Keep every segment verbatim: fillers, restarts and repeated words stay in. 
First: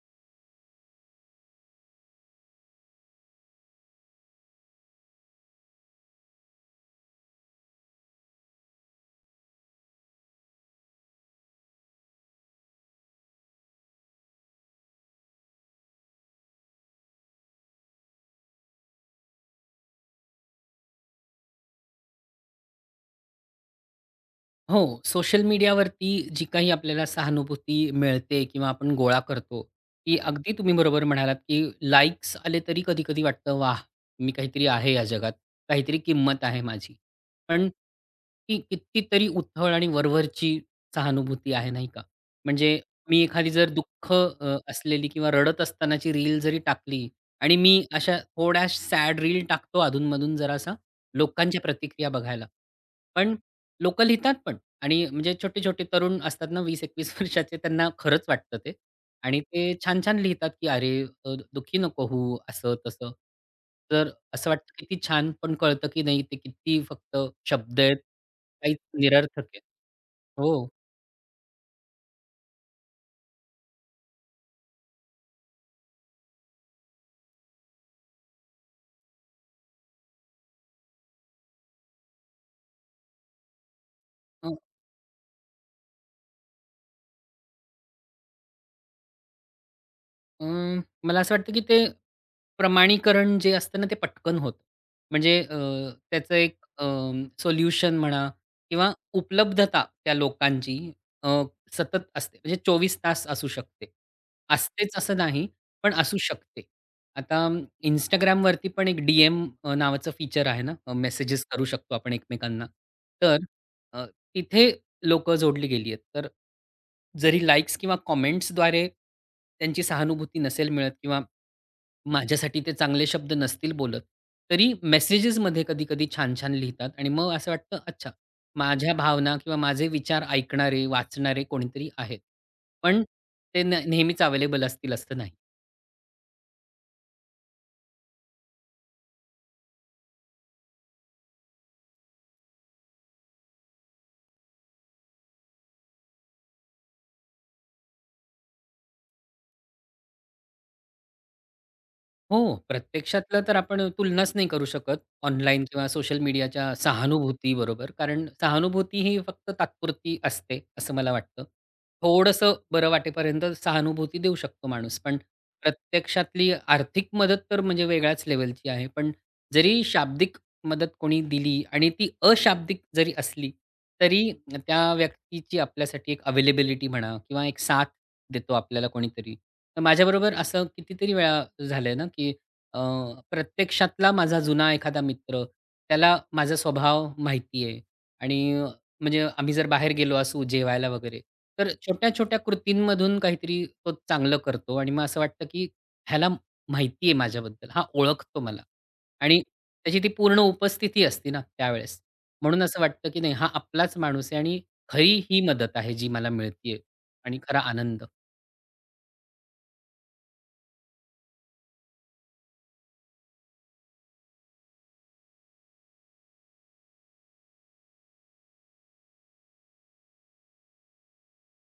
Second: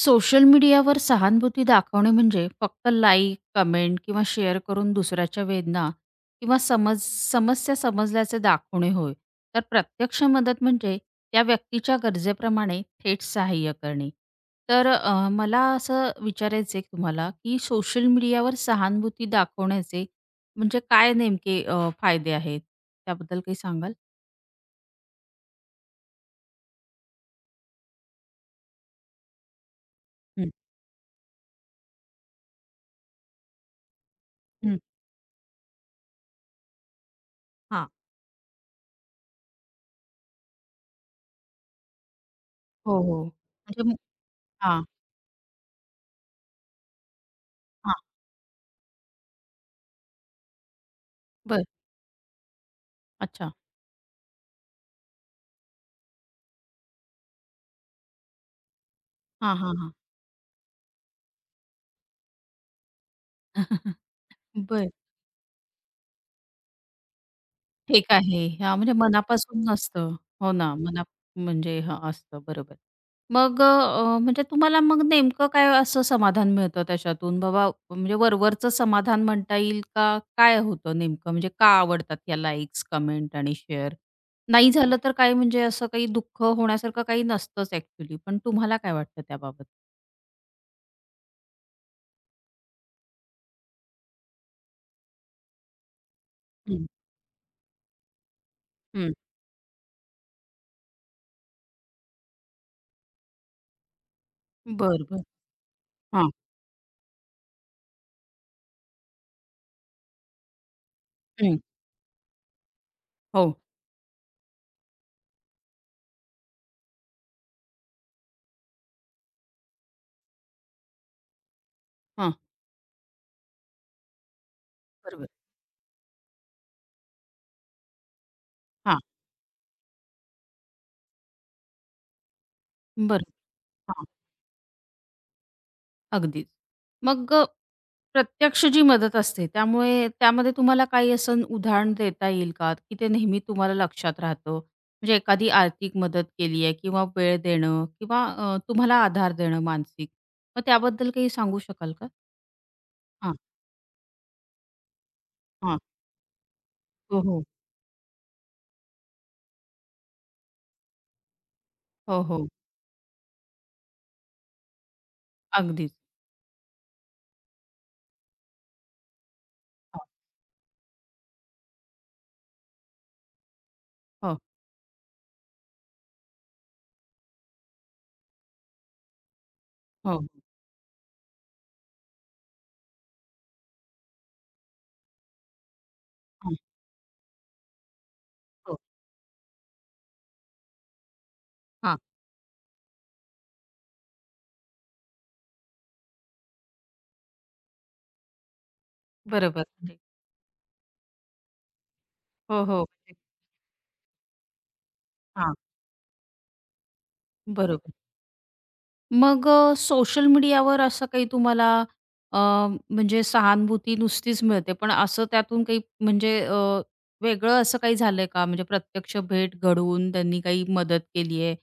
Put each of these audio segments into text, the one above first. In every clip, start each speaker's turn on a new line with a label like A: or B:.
A: Social मीडियावर सहानुभूती दाखवणे म्हणजे फक्त लाईक, कमेंट किंवा शेअर करून दुसऱ्याच्या वेदना किंवा समज समस्या समजल्याचे दाखवणे होय. तर प्रत्यक्ष मदत म्हणजे त्या व्यक्तीच्या गरजेप्रमाणे थेट सहाय्य करणे. तर अ, मला असं विचारायचं आहे तुम्हाला, की सोशल मीडियावर सहानुभूती दाखवण्याचे म्हणजे काय नेमके अ, फायदे आहेत? त्याबद्दल काही सांगाल?
B: हो, सोशल मीडियावरती जी काही आपल्याला सहानुभूती मिळते किंवा आपण गोळा करतो, ती
A: हं.
B: अगदी तुम्ही बरोबर म्हणालात, की लाइक्स आले तरी कधी-कधी वाटतं, "वाह! मी काहीतरी
A: हं.
B: आहे या जगात, काहीतरी किंमत आहे माझी." पण
A: हां.
B: ती कितीतरी उथळ आणि वरवरची सहानुभूती आहे, नाही का? म्हणजे
A: हो,
B: मी
A: हो.
B: एखादी जर
A: म्हणजे
B: दुःख अ,
A: हां,
B: असलेली किंवा रडत असतानाची रील जरी टाकली आणि मी
A: हां.
B: अशा थोड्या सॅड रील टाकतो अधून जरासा लोकांच्या
A: बरं.
B: प्रतिक्रिया बघायला. पण
A: अच्छा.
B: लोकं लिहितात पण, आणि म्हणजे छोटे-छोटे तरुण असतात ना वीस एकवीस वर्षाचे त्यांना खरंच वाटतं ते. आणि
A: हां,
B: ते
A: हां, हां.
B: छान-छान लिहितात, की "अरे, अ, दुःखी नको होऊ," असं-तसं. तर असं वाटतं
A: बरं.
B: किती छान, पण कळतं की नाही ते किती फक्त शब्द आहेत.
A: ठीक आहे. हां,
B: काहीच
A: म्हणजे
B: निरर्थक आहे.
A: मनापासून नसतं. हो
B: हो.
A: ना, मना म्हणजे हां, असतं बरोबर. मग अ, म्हणजे तुम्हाला मग नेमकं काय असं समाधान मिळतं त्याच्यातून? बाबा म्हणजे वरवरचं समाधान म्हणता येईल का? काय होतं नेमकं? म्हणजे का आवडतात या लाइक्स, कमेंट आणि शेअर? नाही झालं तर काय म्हणजे असं काही दुःख होण्यासारखं काही नसतंच ॲक्चुअली. पण तुम्हाला काय वाटतं त्याबाबत?
B: अ, मला असं वाटतं, की ते प्रमाणीकरण जे असतं ना, ते पटकन होतं. म्हणजे अ, त्याचं एक अ,
A: हं,
B: सोल्युशन म्हणा किंवा
A: हं.
B: उपलब्धता त्या लोकांची अ, सतत असते. म्हणजे चोवीस तास असू शकते. असतेच
A: बरं,
B: असं
A: बरं.
B: नाही, पण असू
A: हां.
B: शकते. आता Instagramवरती पण एक डी-एम अ, नावाचं फीचर आहे ना, मेसेजेस
A: हं.
B: करू शकतो आपण एकमेकांना. तर
A: हो.
B: अ, तिथे लोकं जोडली गेली आहेत. तर जरी लाइक्स किंवा कमेंट्सद्वारे त्यांची सहानुभूती नसेल मिळत किंवा
A: हां.
B: माझ्यासाठी ते चांगले शब्द नसतील बोलत, तरी
A: बरोबर.
B: मेसेजेसमध्ये कधी-कधी छान-छान लिहितात आणि मग असं वाटतं, अच्छा, माझ्या
A: हां.
B: भावना किंवा माझे विचार ऐकणारे, वाचणारे कोणीतरी आहेत. पण
A: बरं.
B: ते न
A: हां.
B: नेहमीच अवेलेबल असतील असं नाही.
A: अगदीच. मग प्रत्यक्ष जी मदत असते, त्यामुळे त्यामध्ये तुम्हाला काही असं उदाहरण देता येईल का, की ते नेहमी तुम्हाला लक्षात राहतं? म्हणजे एखादी आर्थिक मदत केली आहे किंवा वेळ देणं किंवा अ, तुम्हाला आधार देणं मानसिक. मग त्याबद्दल काही सांगू शकाल का?
B: हो,
A: हां,
B: प्रत्यक्षातलं तर आपण तुलनाच नाही करू शकत ऑनलाईन
A: हां.
B: किंवा सोशल मीडियाच्या
A: हो, हो.
B: सहानुभूतीबरोबर. कारण सहानुभूती ही फक्त तात्पुरती असते, असं मला वाटतं.
A: हो, हो.
B: थोडंसं बरं वाटेपर्यंत सहानुभूती देऊ शकतो माणूस. पण
A: अगदीच.
B: प्रत्यक्षातली आर्थिक मदत तर म्हणजे वेगळ्याच लेव्हलची आहे. पण जरी
A: हां.
B: शाब्दिक मदत कोणी दिली आणि ती अशाब्दिक जरी असली, तरी
A: हो,
B: त्या व्यक्तीची आपल्यासाठी एक अवेलेबिलिटी म्हणा किंवा एक साथ देतो आपल्याला कोणीतरी. तर
A: हो.
B: माझ्याबरोबर असं कितीतरी वेळा झालंय ना, की अ, प्रत्यक्षातला माझा जुना एखादा मित्र, त्याला
A: हां,
B: माझा स्वभाव माहिती आहे आणि अ,
A: हो.
B: म्हणजे आम्ही जर बाहेर गेलो असू जेवायला वगैरे, तर
A: हां.
B: छोट्या-छोट्या कृतींमधून काहीतरी तो चांगलं करतो आणि मग असं वाटतं, की ह्याला माहिती आहे माझ्याबद्दल, हा ओळखतो मला आणि
A: बरोबर.
B: त्याची
A: ठीक.
B: ती पूर्ण उपस्थिती असते ना त्यावेळेस. म्हणून
A: हो,
B: असं
A: हो.
B: वाटतं, की नाही हा आपलाच माणूस आहे आणि खरी ही
A: हां.
B: मदत आहे जी मला मिळतीये आणि खरा
A: बरोबर.
B: आनंद.
A: मग अ, सोशल मीडियावर असं काही तुम्हाला अ, म्हणजे सहानुभूती नुसतीच मिळते, पण असं त्यातून काही म्हणजे अ, वेगळं असं काही झालंय का? म्हणजे प्रत्यक्ष भेट घडवून त्यांनी काही मदत केली आहे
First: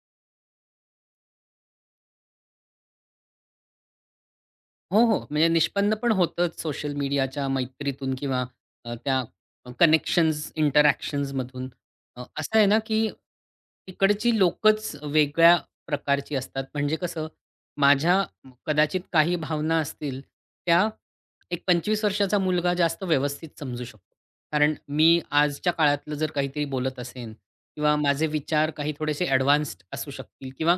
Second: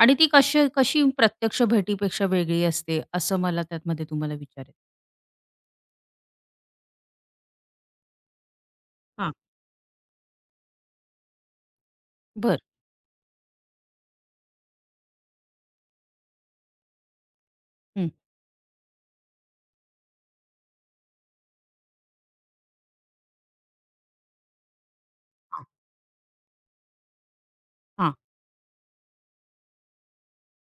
A: आणि ती कशी कशी प्रत्यक्ष भेटीपेक्षा वेगळी असते, असं मला त्यामध्ये तुम्हाला विचारायचं
B: हो, हो. म्हणजे निष्पन्न पण होतंच सोशल मीडियाच्या मैत्रीतून किंवा अ, त्या
A: हां. आहे?
B: कनेक्शन्स, इंटरॅक्शन्समधून. अ, असं आहे ना, की तिकडची लोकच वेगळ्या प्रकारची असतात. म्हणजे कसं
A: हं.
B: माझ्या कदाचित काही भावना असतील, त्या एक पंचवीस वर्षाचा मुलगा जास्त व्यवस्थित समजू शकतो. कारण मी
A: हां.
B: आजच्या काळातलं जर काहीतरी बोलत असेन किंवा
A: हां,
B: माझे विचार काही थोडेसे ॲडव्हान्स्ड असू शकतील किंवा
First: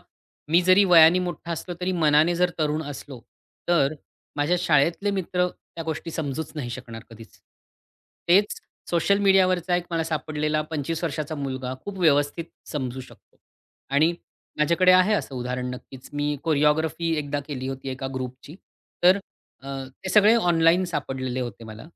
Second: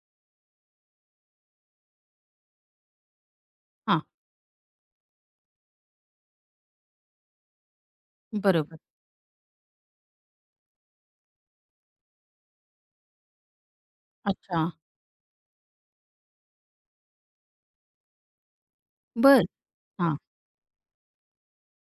B: मी जरी वयाने मोठा असलो, तरी मनाने जर तरुण असलो, तर माझ्या शाळेतले मित्र त्या गोष्टी समजूच नाही शकणार कधीच. तेच
A: बरोबर.
B: सोशल मीडियावरचा एक मला सापडलेला पंचवीस वर्षाचा मुलगा खूप व्यवस्थित समजू शकतो. आणि
A: अच्छा.
B: माझ्याकडे आहे असं उदाहरण नक्कीच. मी कोरिओग्राफी एकदा केली होती एका ग्रुपची. तर
A: बरं.
B: अ, ते
A: हां.
B: सगळे ऑनलाईन सापडलेले होते मला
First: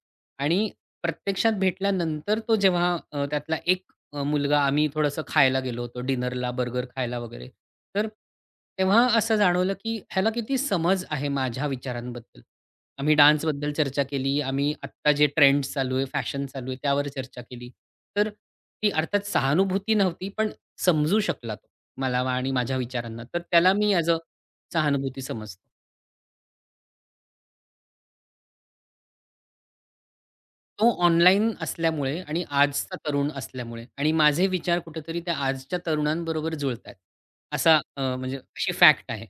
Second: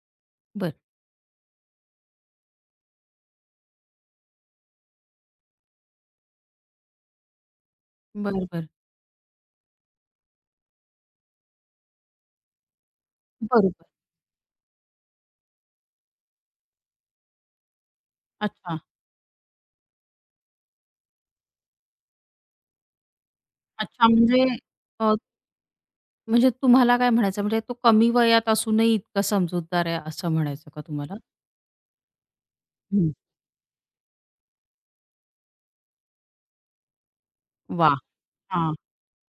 B: आणि
A: बरं.
B: प्रत्यक्षात भेटल्यानंतर तो जेव्हा अ, त्यातला एक अ, मुलगा आम्ही थोडंसं खायला गेलो होतो डिनरला, बर्गर खायला वगैरे. तर
A: बरोबर.
B: तेव्हा असं जाणवलं, की ह्याला किती समज आहे माझ्या विचारांबद्दल. आम्ही डान्सबद्दल
A: बरोबर.
B: चर्चा केली. आम्ही आत्ता जे ट्रेंड्स चालू आहे, फॅशन चालू आहे, त्यावर चर्चा केली. तर
A: अच्छा.
B: ती अर्थात सहानुभूती नव्हती, पण समजू शकला तो मला आणि माझ्या विचारांना. तर त्याला मी
A: अच्छा.
B: ॲज अ
A: म्हणजे
B: सहानुभूती समजतो.
A: म्हणजे तुम्हाला काय म्हणायचं म्हणजे तो कमी वयात असूनही इतका समजूतदार आहे असं म्हणायचं का
B: तो
A: तुम्हाला?
B: ऑनलाईन असल्यामुळे आणि आजचा
A: हं.
B: तरुण असल्यामुळे आणि माझे विचार कुठेतरी त्या आजच्या तरुणांबरोबर जुळतायत. असा
A: वाह!
B: अ, म्हणजे अशी
A: हां.
B: फॅक्ट आहे.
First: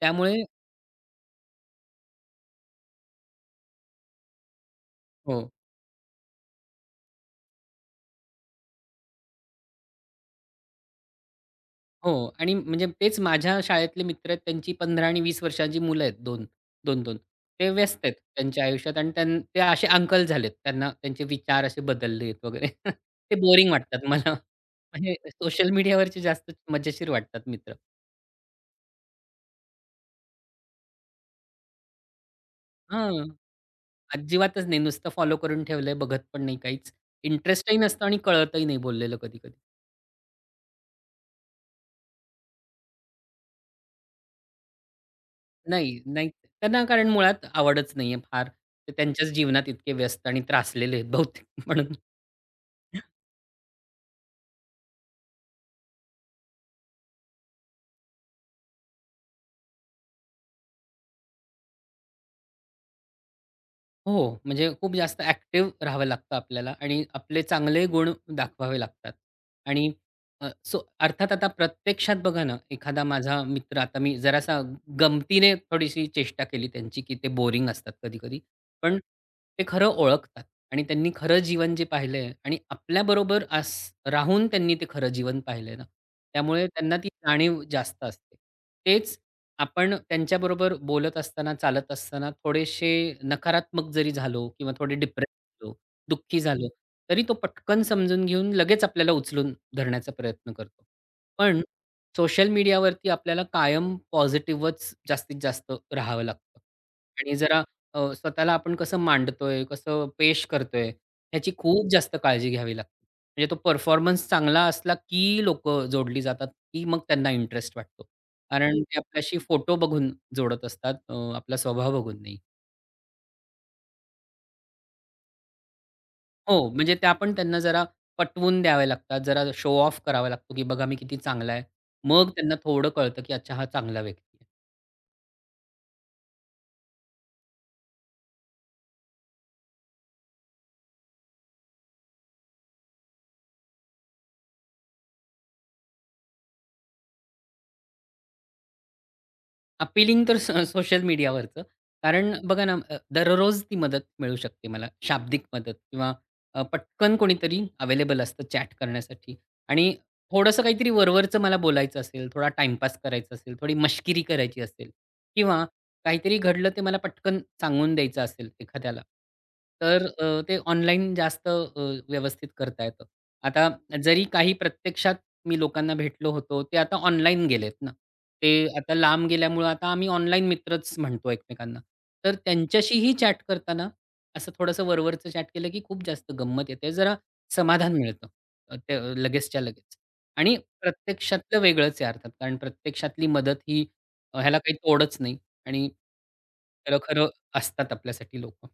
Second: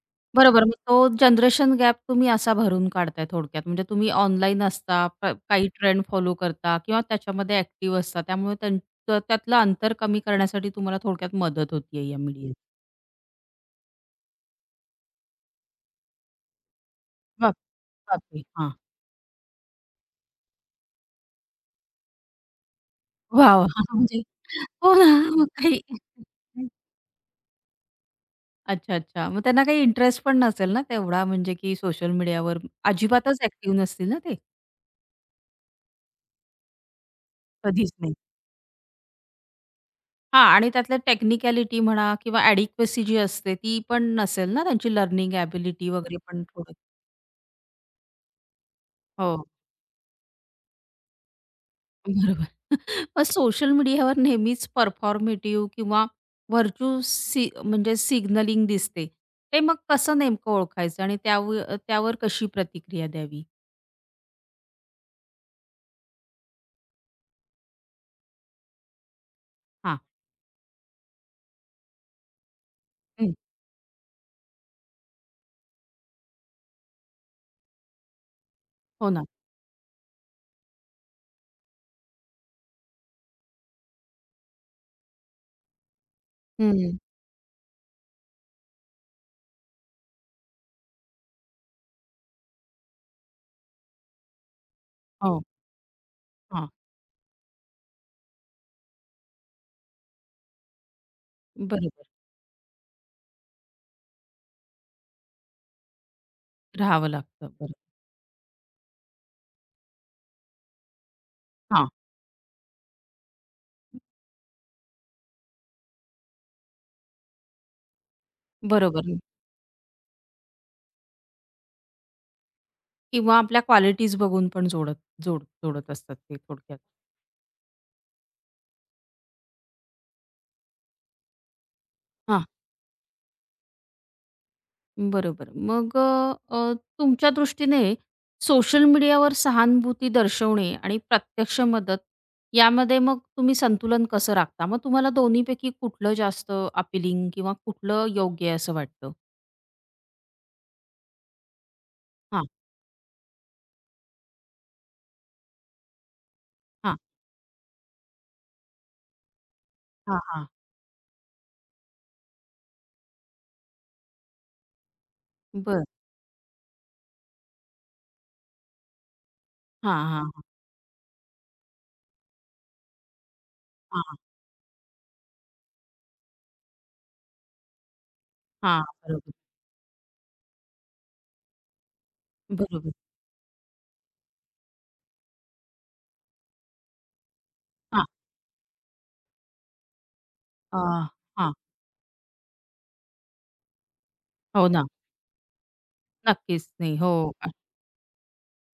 B: त्यामुळे
A: बरोबर मग तो जनरेशन गॅप तुम्ही असा भरून काढताय थोडक्यात. म्हणजे तुम्ही ऑनलाईन असता, प
B: हो,
A: काही ट्रेंड फॉलो करता किंवा त्याच्यामध्ये ॲक्टिव्ह असता. त्यामुळे त्यांचं त्यातलं अंतर कमी करण्यासाठी तुम्हाला थोडक्यात मदत होतीये
B: हो
A: या मीडिया
B: आणि म्हणजे तेच माझ्या शाळेतले मित्र आहेत त्यांची पंधरा आणि वीस वर्षांची मुलं आहेत दोन-दोन दोन
A: बाप
B: ते व्यस्त आहेत
A: बापरे!
B: त्यांच्या
A: हां.
B: आयुष्यात आणि त्यां ते असे अंकल झालेत. त्यांना त्यांचे विचार असे बदललेत वगैरे. ते
A: वाह! वाह!
B: बोरिंग वाटतात
A: म्हणजे
B: मला.
A: हो ना,
B: म्हणजे
A: मग
B: सोशल
A: काही
B: मीडियावरचे जास्त मजेशीर वाटतात मित्र.
A: अच्छा, अच्छा. मग त्यांना काही इंटरेस्ट पण नसेल ना तेवढा म्हणजे की सोशल मीडियावर
B: हां.
A: अजिबातच ॲक्टिव्ह नसतील ना ते?
B: अजिबातच नाही. नुसतं फॉलो करून ठेवलंय, बघत पण नाही काहीच. इंटरेस्टही
A: कधीच
B: नसतं
A: नाही.
B: आणि कळतही नाही बोललेलं कधी-कधी.
A: हां आणि त्यातलं टेक्निकॅलिटी म्हणा किंवा ॲडिक्वेसी जी असते ती पण नसेल ना त्यांची लर्निंग एबिलिटी
B: नाही,
A: वगैरे
B: नाही.
A: पण थोडं
B: त्यांना कारण मुळात आवडच नाहीये फार. ते त्यांच्याच
A: हो,
B: जीवनात इतके व्यस्त आणि त्रासलेले आहेत बहुतेक म्हणून.
A: बरोबर. मग सोशल मीडियावर नेहमीच परफॉर्मेटिव्ह किंवा व्हर्च्यू सि म्हणजे सिग्नलिंग दिसते. ते मग कसं नेमकं ओळखायचं आणि त्याव त्यावर कशी प्रतिक्रिया द्यावी?
B: हो, म्हणजे खूप जास्त ॲक्टिव्ह राहावं लागतं आपल्याला आणि आपले चांगले गुण दाखवावे लागतात. आणि
A: हां.
B: अ, सो अर्थात आता प्रत्यक्षात बघा ना, एखादा
A: हं.
B: माझा मित्र आता मी जरासा गमतीने थोडीशी चेष्टा केली त्यांची, की ते बोरिंग असतात कधी-कधी. पण
A: हो ना.
B: ते खरं ओळखतात आणि त्यांनी खरं जीवन जे पाहिलंय आणि आपल्याबरोबर आस राहून त्यांनी ते खरं जीवन पाहिलंय ना, त्यामुळे त्यांना
A: हं.
B: ती जाणीव जास्त असते. तेच आपण त्यांच्याबरोबर बोलत असताना, चालत असताना थोडेसे नकारात्मक जरी झालो किंवा थोडे डिप्रेस
A: हो,
B: झालो, दुःखी झालो,
A: हां.
B: तरी तो पटकन समजून घेऊन लगेच आपल्याला उचलून धरण्याचा प्रयत्न करतो. पण
A: बरोबर
B: सोशल मीडियावरती आपल्याला कायम पॉझिटिव्हच जास्तीत जास्त राहावं लागतं
A: राहावं
B: आणि
A: लागतं.
B: जरा
A: बरोबर.
B: अ, स्वतःला आपण कसं मांडतोय, कसं पेश करतोय, ह्याची खूप
A: हां,
B: जास्त काळजी घ्यावी लागते. म्हणजे तो परफॉर्मन्स चांगला असला की लोकं जोडली जातात, की मग त्यांना इंटरेस्ट वाटतो. कारण ते
A: बरोबर
B: आपल्याशी फोटो बघून जोडत असतात, अ, आपला स्वभाव बघून नाही.
A: किंवा आपल्या क्वालिटीज बघून पण जोडत जोड जोडत असतात ते
B: हो,
A: थोडक्यात.
B: म्हणजे त्या पण त्यांना जरा पटवून द्यावे लागतात. जरा शो ऑफ करावा लागतो, की बघा मी किती चांगला आहे. मग
A: हां.
B: त्यांना थोडं कळतं, की अच्छा हा चांगला व्यक्ती आहे.
A: बरोबर. मग अ, अ, तुमच्या दृष्टीने सोशल मीडियावर सहानुभूती दर्शवणे आणि प्रत्यक्ष मदत यामध्ये मग तुम्ही संतुलन कसं राखता? मग तुम्हाला दोन्हीपैकी कुठलं जास्त अपीलिंग किंवा कुठलं योग्य आहे असं वाटतं?
B: अपीलिंग तर स सोशल मीडियावरचं. कारण
A: हां,
B: हं. बघा ना, अ, दररोज ती मदत मिळू शकते मला. शाब्दिक मदत किंवा अ,
A: हां,
B: पटकन कोणीतरी अवेलेबल असतं चॅट करण्यासाठी आणि
A: हां, हां.
B: थोडंसं काहीतरी वरवरचं मला बोलायचं असेल, थोडा टाईमपास करायचा असेल, थोडी मश्किरी करायची असेल किंवा
A: बरं.
B: काहीतरी घडलं ते मला पटकन सांगून द्यायचं असेल एखाद्याला,
A: हां,
B: तर
A: हां,
B: अ,
A: हां,
B: ते ऑनलाईन जास्त अ, व्यवस्थित करता येतं. आता
A: हां,
B: जरी काही प्रत्यक्षात मी लोकांना भेटलो होतो, ते आता ऑनलाईन गेलेत ना. ते
A: हां.
B: आता लांब
A: बरोबर,
B: गेल्यामुळं आता आम्ही ऑनलाईन मित्रच म्हणतो एकमेकांना. तर
A: बरोबर.
B: त्यांच्याशीही चॅट करताना असं थोडंसं वरवरचं चॅट केलं, की खूप जास्त गंमत येते. जरा समाधान
A: हां,
B: मिळतं अ, ते अ, लगेचच्या लगेच. आणि
A: अ, हां.
B: प्रत्यक्षातलं वेगळंच आहे अर्थात. कारण प्रत्यक्षातली मदत ही अ, ह्याला
A: हो
B: काही
A: ना.
B: तोडच नाही आणि
A: नक्कीच नाही.
B: खरं,
A: हो.
B: खरं असतात आपल्यासाठी लोकं.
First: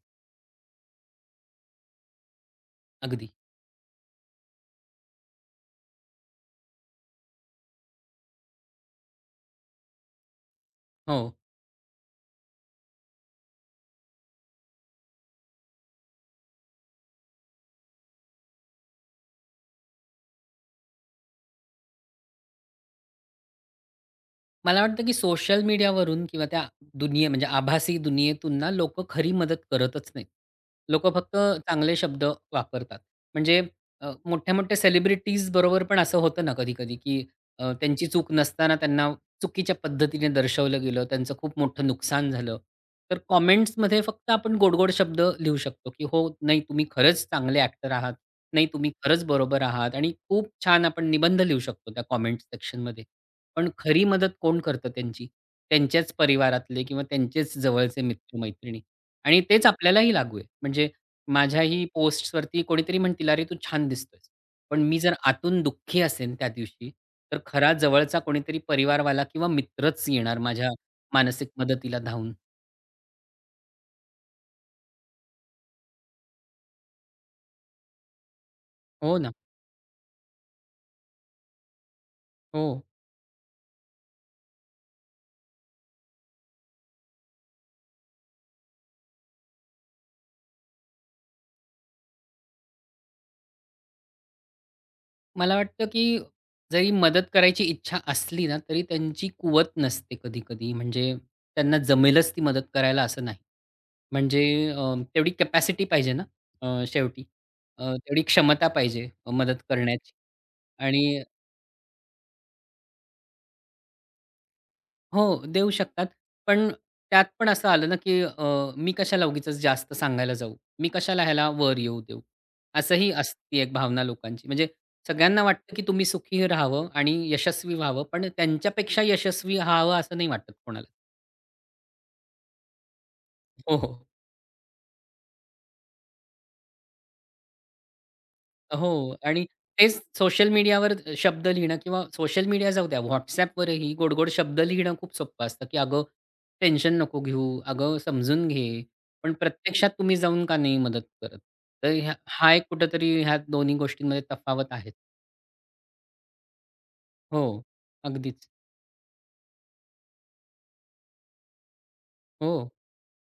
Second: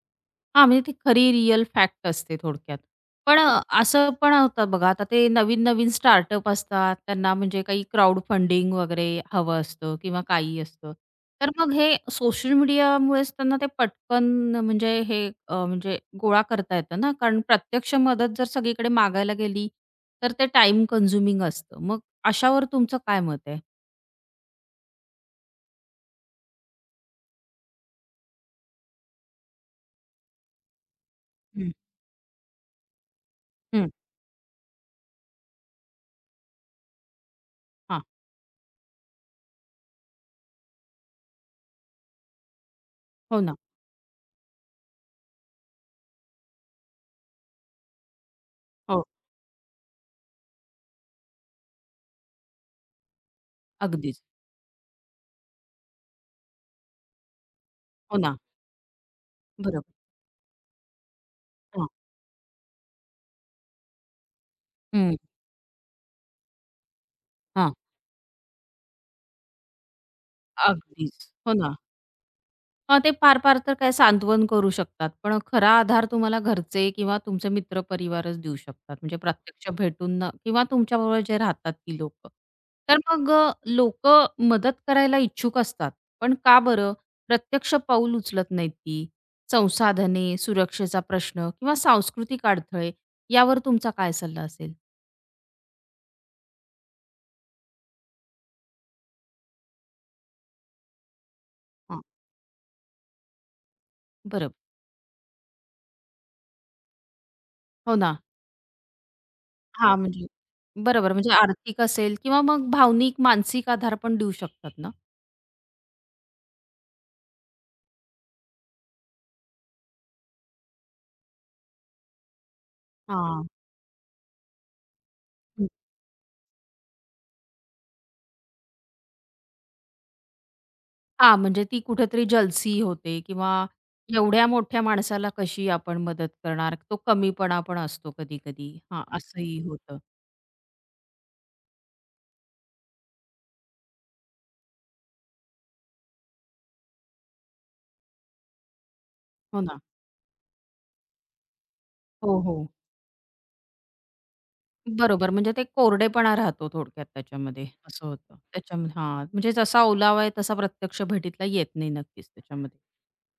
A: हां, म्हणजे ती खरी रिअल फॅक्ट असते थोडक्यात.
B: अगदी.
A: पण अ, असं पण होतं बघा, आता ते नवीन-नवीन स्टार्टअप असतात, त्यांना म्हणजे काही क्राउड फंडिंग वगैरे हवं असतं किंवा काही असतं.
B: हो.
A: तर मग हे सोशल मीडियामुळेच त्यांना ते पटकन म्हणजे हे अ, म्हणजे गोळा करता येतं ना, कारण प्रत्यक्ष मदत जर सगळीकडे मागायला गेली, तर ते टाईम कन्झ्युमिंग असतं. मग अशावर तुमचं काय मत आहे?
B: मला वाटतं की सोशल मीडियावरून किंवा त्या दुनिये म्हणजे आभासी दुनियेतून ना लोकं खरी मदत करतच नाहीत. लोकं फक्त
A: हं,
B: चांगले शब्द वापरतात. म्हणजे
A: हं.
B: अ, मोठ्या-मोठ्या सेलिब्रिटीज बरोबर पण असं होतं ना कधी-कधी की अ,
A: हां.
B: त्यांची चूक नसताना त्यांना चुकीच्या पद्धतीने दर्शवलं गेलं. त्यांचं खूप मोठं नुकसान झालं. तर
A: हो ना.
B: कमेंट्समध्ये फक्त आपण गोड शब्द लिहू शकतो की "हो, नाही तुम्ही खरंच चांगले ॲक्टर आहात. नाही तुम्ही
A: हो.
B: खरंच बरोबर आहात." आणि खूप छान आपण निबंध लिहू शकतो त्या कमेंट सेक्शनमध्ये. पण खरी
A: अगदीच.
B: मदत कोण करतं त्यांची? त्यांच्याच परिवारातले किंवा त्यांचेच जवळचे
A: हो ना.
B: मित्र-मैत्रिणी आणि तेच
A: बरोबर.
B: आपल्यालाही लागू आहे. म्हणजे माझ्याही
A: हां.
B: पोस्ट्सवरती कोणीतरी म्हणतील, "अरे, तू छान दिसतोयस." पण मी जर
A: हं.
B: आतून दुःखी असेन त्या दिवशी, तर खरा
A: हां.
B: जवळचा कोणीतरी परिवारवाला किंवा मित्रच येणार माझ्या
A: अगदीच.
B: मानसिक
A: हो ना.
B: मदतीला धावून.
A: हां, ते फार-फार तर काय सांत्वन करू शकतात. पण खरा आधार तुम्हाला घरचे किंवा तुमचे मित्रपरिवारच देऊ शकतात.
B: हो
A: म्हणजे
B: ना.
A: प्रत्यक्ष भेटून न किंवा तुमच्याबरोबर जे राहतात ती लोक.
B: हो.
A: तर मग लोक लोकं मदत करायला इच्छुक असतात. पण का बरं प्रत्यक्ष पाऊल उचलत नाहीत ती? संसाधने, सुरक्षेचा प्रश्न किंवा सांस्कृतिक अडथळे यावर तुमचा काय सल्ला असेल?
B: मला वाटतं, की जरी मदत करायची इच्छा असली ना, तरी त्यांची कुवत नसते कधी-कधी. म्हणजे त्यांना
A: हां,
B: जमेलच ती मदत करायला असं नाही. म्हणजे
A: बरोबर.
B: अ, तेवढी कॅपॅसिटी पाहिजे ना अ, शेवटी. अ,
A: हो ना.
B: तेवढी क्षमता पाहिजे अ, मदत
A: हां,
B: करण्याची
A: म्हणजे बरोबर.
B: आणि
A: म्हणजे आर्थिक असेल किंवा मग भावनिक, मानसिक आधार पण देऊ शकतात ना?
B: हो, देऊ शकतात. पण त्यात पण असं आलं ना, की अ, मी कशाला उगीचच जास्त सांगायला जाऊ? मी कशाला ह्याला वर येऊ देऊ? असंही
A: हां.
B: असते एक भावना लोकांची. म्हणजे सगळ्यांना वाटतं, की तुम्ही सुखी राहावं आणि यशस्वी व्हावं, पण त्यांच्यापेक्षा यशस्वी व्हावं असं नाही वाटत कोणाला.
A: हां, म्हणजे ती कुठेतरी जलसी होते किंवा
B: हो, हो.
A: एवढ्या मोठ्या माणसाला कशी आपण मदत करणार? तो कमीपणा पण असतो कधी-कधी. हां,
B: हो. आणि
A: असंही
B: तेच
A: होतं.
B: सोशल मीडियावर शब्द लिहिणं किंवा सोशल मीडिया जाऊ द्या, WhatsAppवरही गोड-गोड शब्द लिहिणं खूप सोपं असतं, की "अगं, टेन्शन नको घेऊ. अगं, समजून घे." पण
A: हो ना.
B: प्रत्यक्षात तुम्ही जाऊन का नाही मदत करत? तर ह्या
A: हो,
B: हा एक
A: हो.
B: कुठेतरी ह्या दोन्ही गोष्टींमध्ये तफावत आहे.
A: बरोबर, म्हणजे ते कोरडेपणा राहतो थोडक्यात
B: हो.
A: त्याच्यामध्ये. असं होतं.
B: अगदीच.
A: त्याच्यामध्ये हां, म्हणजे जसा ओलावा आहे तसा प्रत्यक्ष भेटीतला येत नाही नक्कीच
B: हो,
A: त्याच्यामध्ये.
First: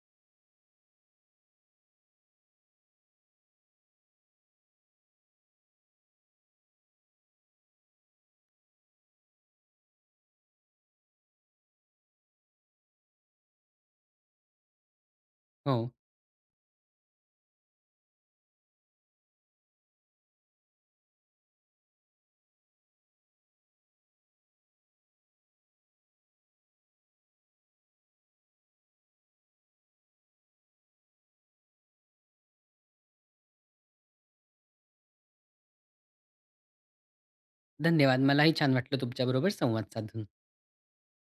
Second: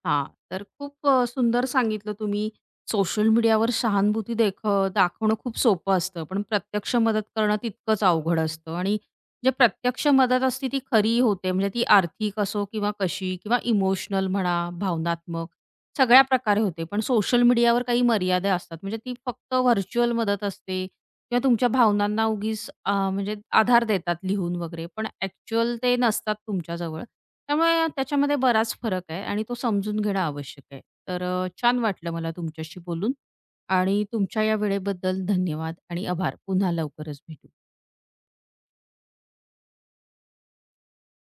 A: हां, तर खूप अ, सुंदर सांगितलं तुम्ही. सोशल मीडियावर सहानुभूती देख अ, दाखवणं खूप सोपं असतं, पण प्रत्यक्ष मदत करणं तितकंच अवघड असतं आणि जे प्रत्यक्ष मदत असते ती खरी होते, म्हणजे ती आर्थिक असो किंवा कशी किंवा इमोशनल म्हणा, भावनात्मक
B: हो.
A: सगळ्या प्रकारे होते. पण सोशल मीडियावर काही मर्यादा असतात, म्हणजे ती फक्त व्हर्चुअल मदत असते किंवा तुमच्या भावनांना उगीच अ, म्हणजे आधार देतात लिहून वगैरे, पण ॲक्चुअल ते नसतात तुमच्याजवळ. त्यामुळे त्याच्यामध्ये बराच फरक आहे आणि तो समजून घेणं आवश्यक आहे. तर अ, छान वाटलं मला तुमच्याशी बोलून आणि तुमच्या या वेळेबद्दल धन्यवाद आणि आभार. पुन्हा लवकरच भेटू.
B: धन्यवाद. मलाही छान वाटलं तुमच्याबरोबर संवाद साधून.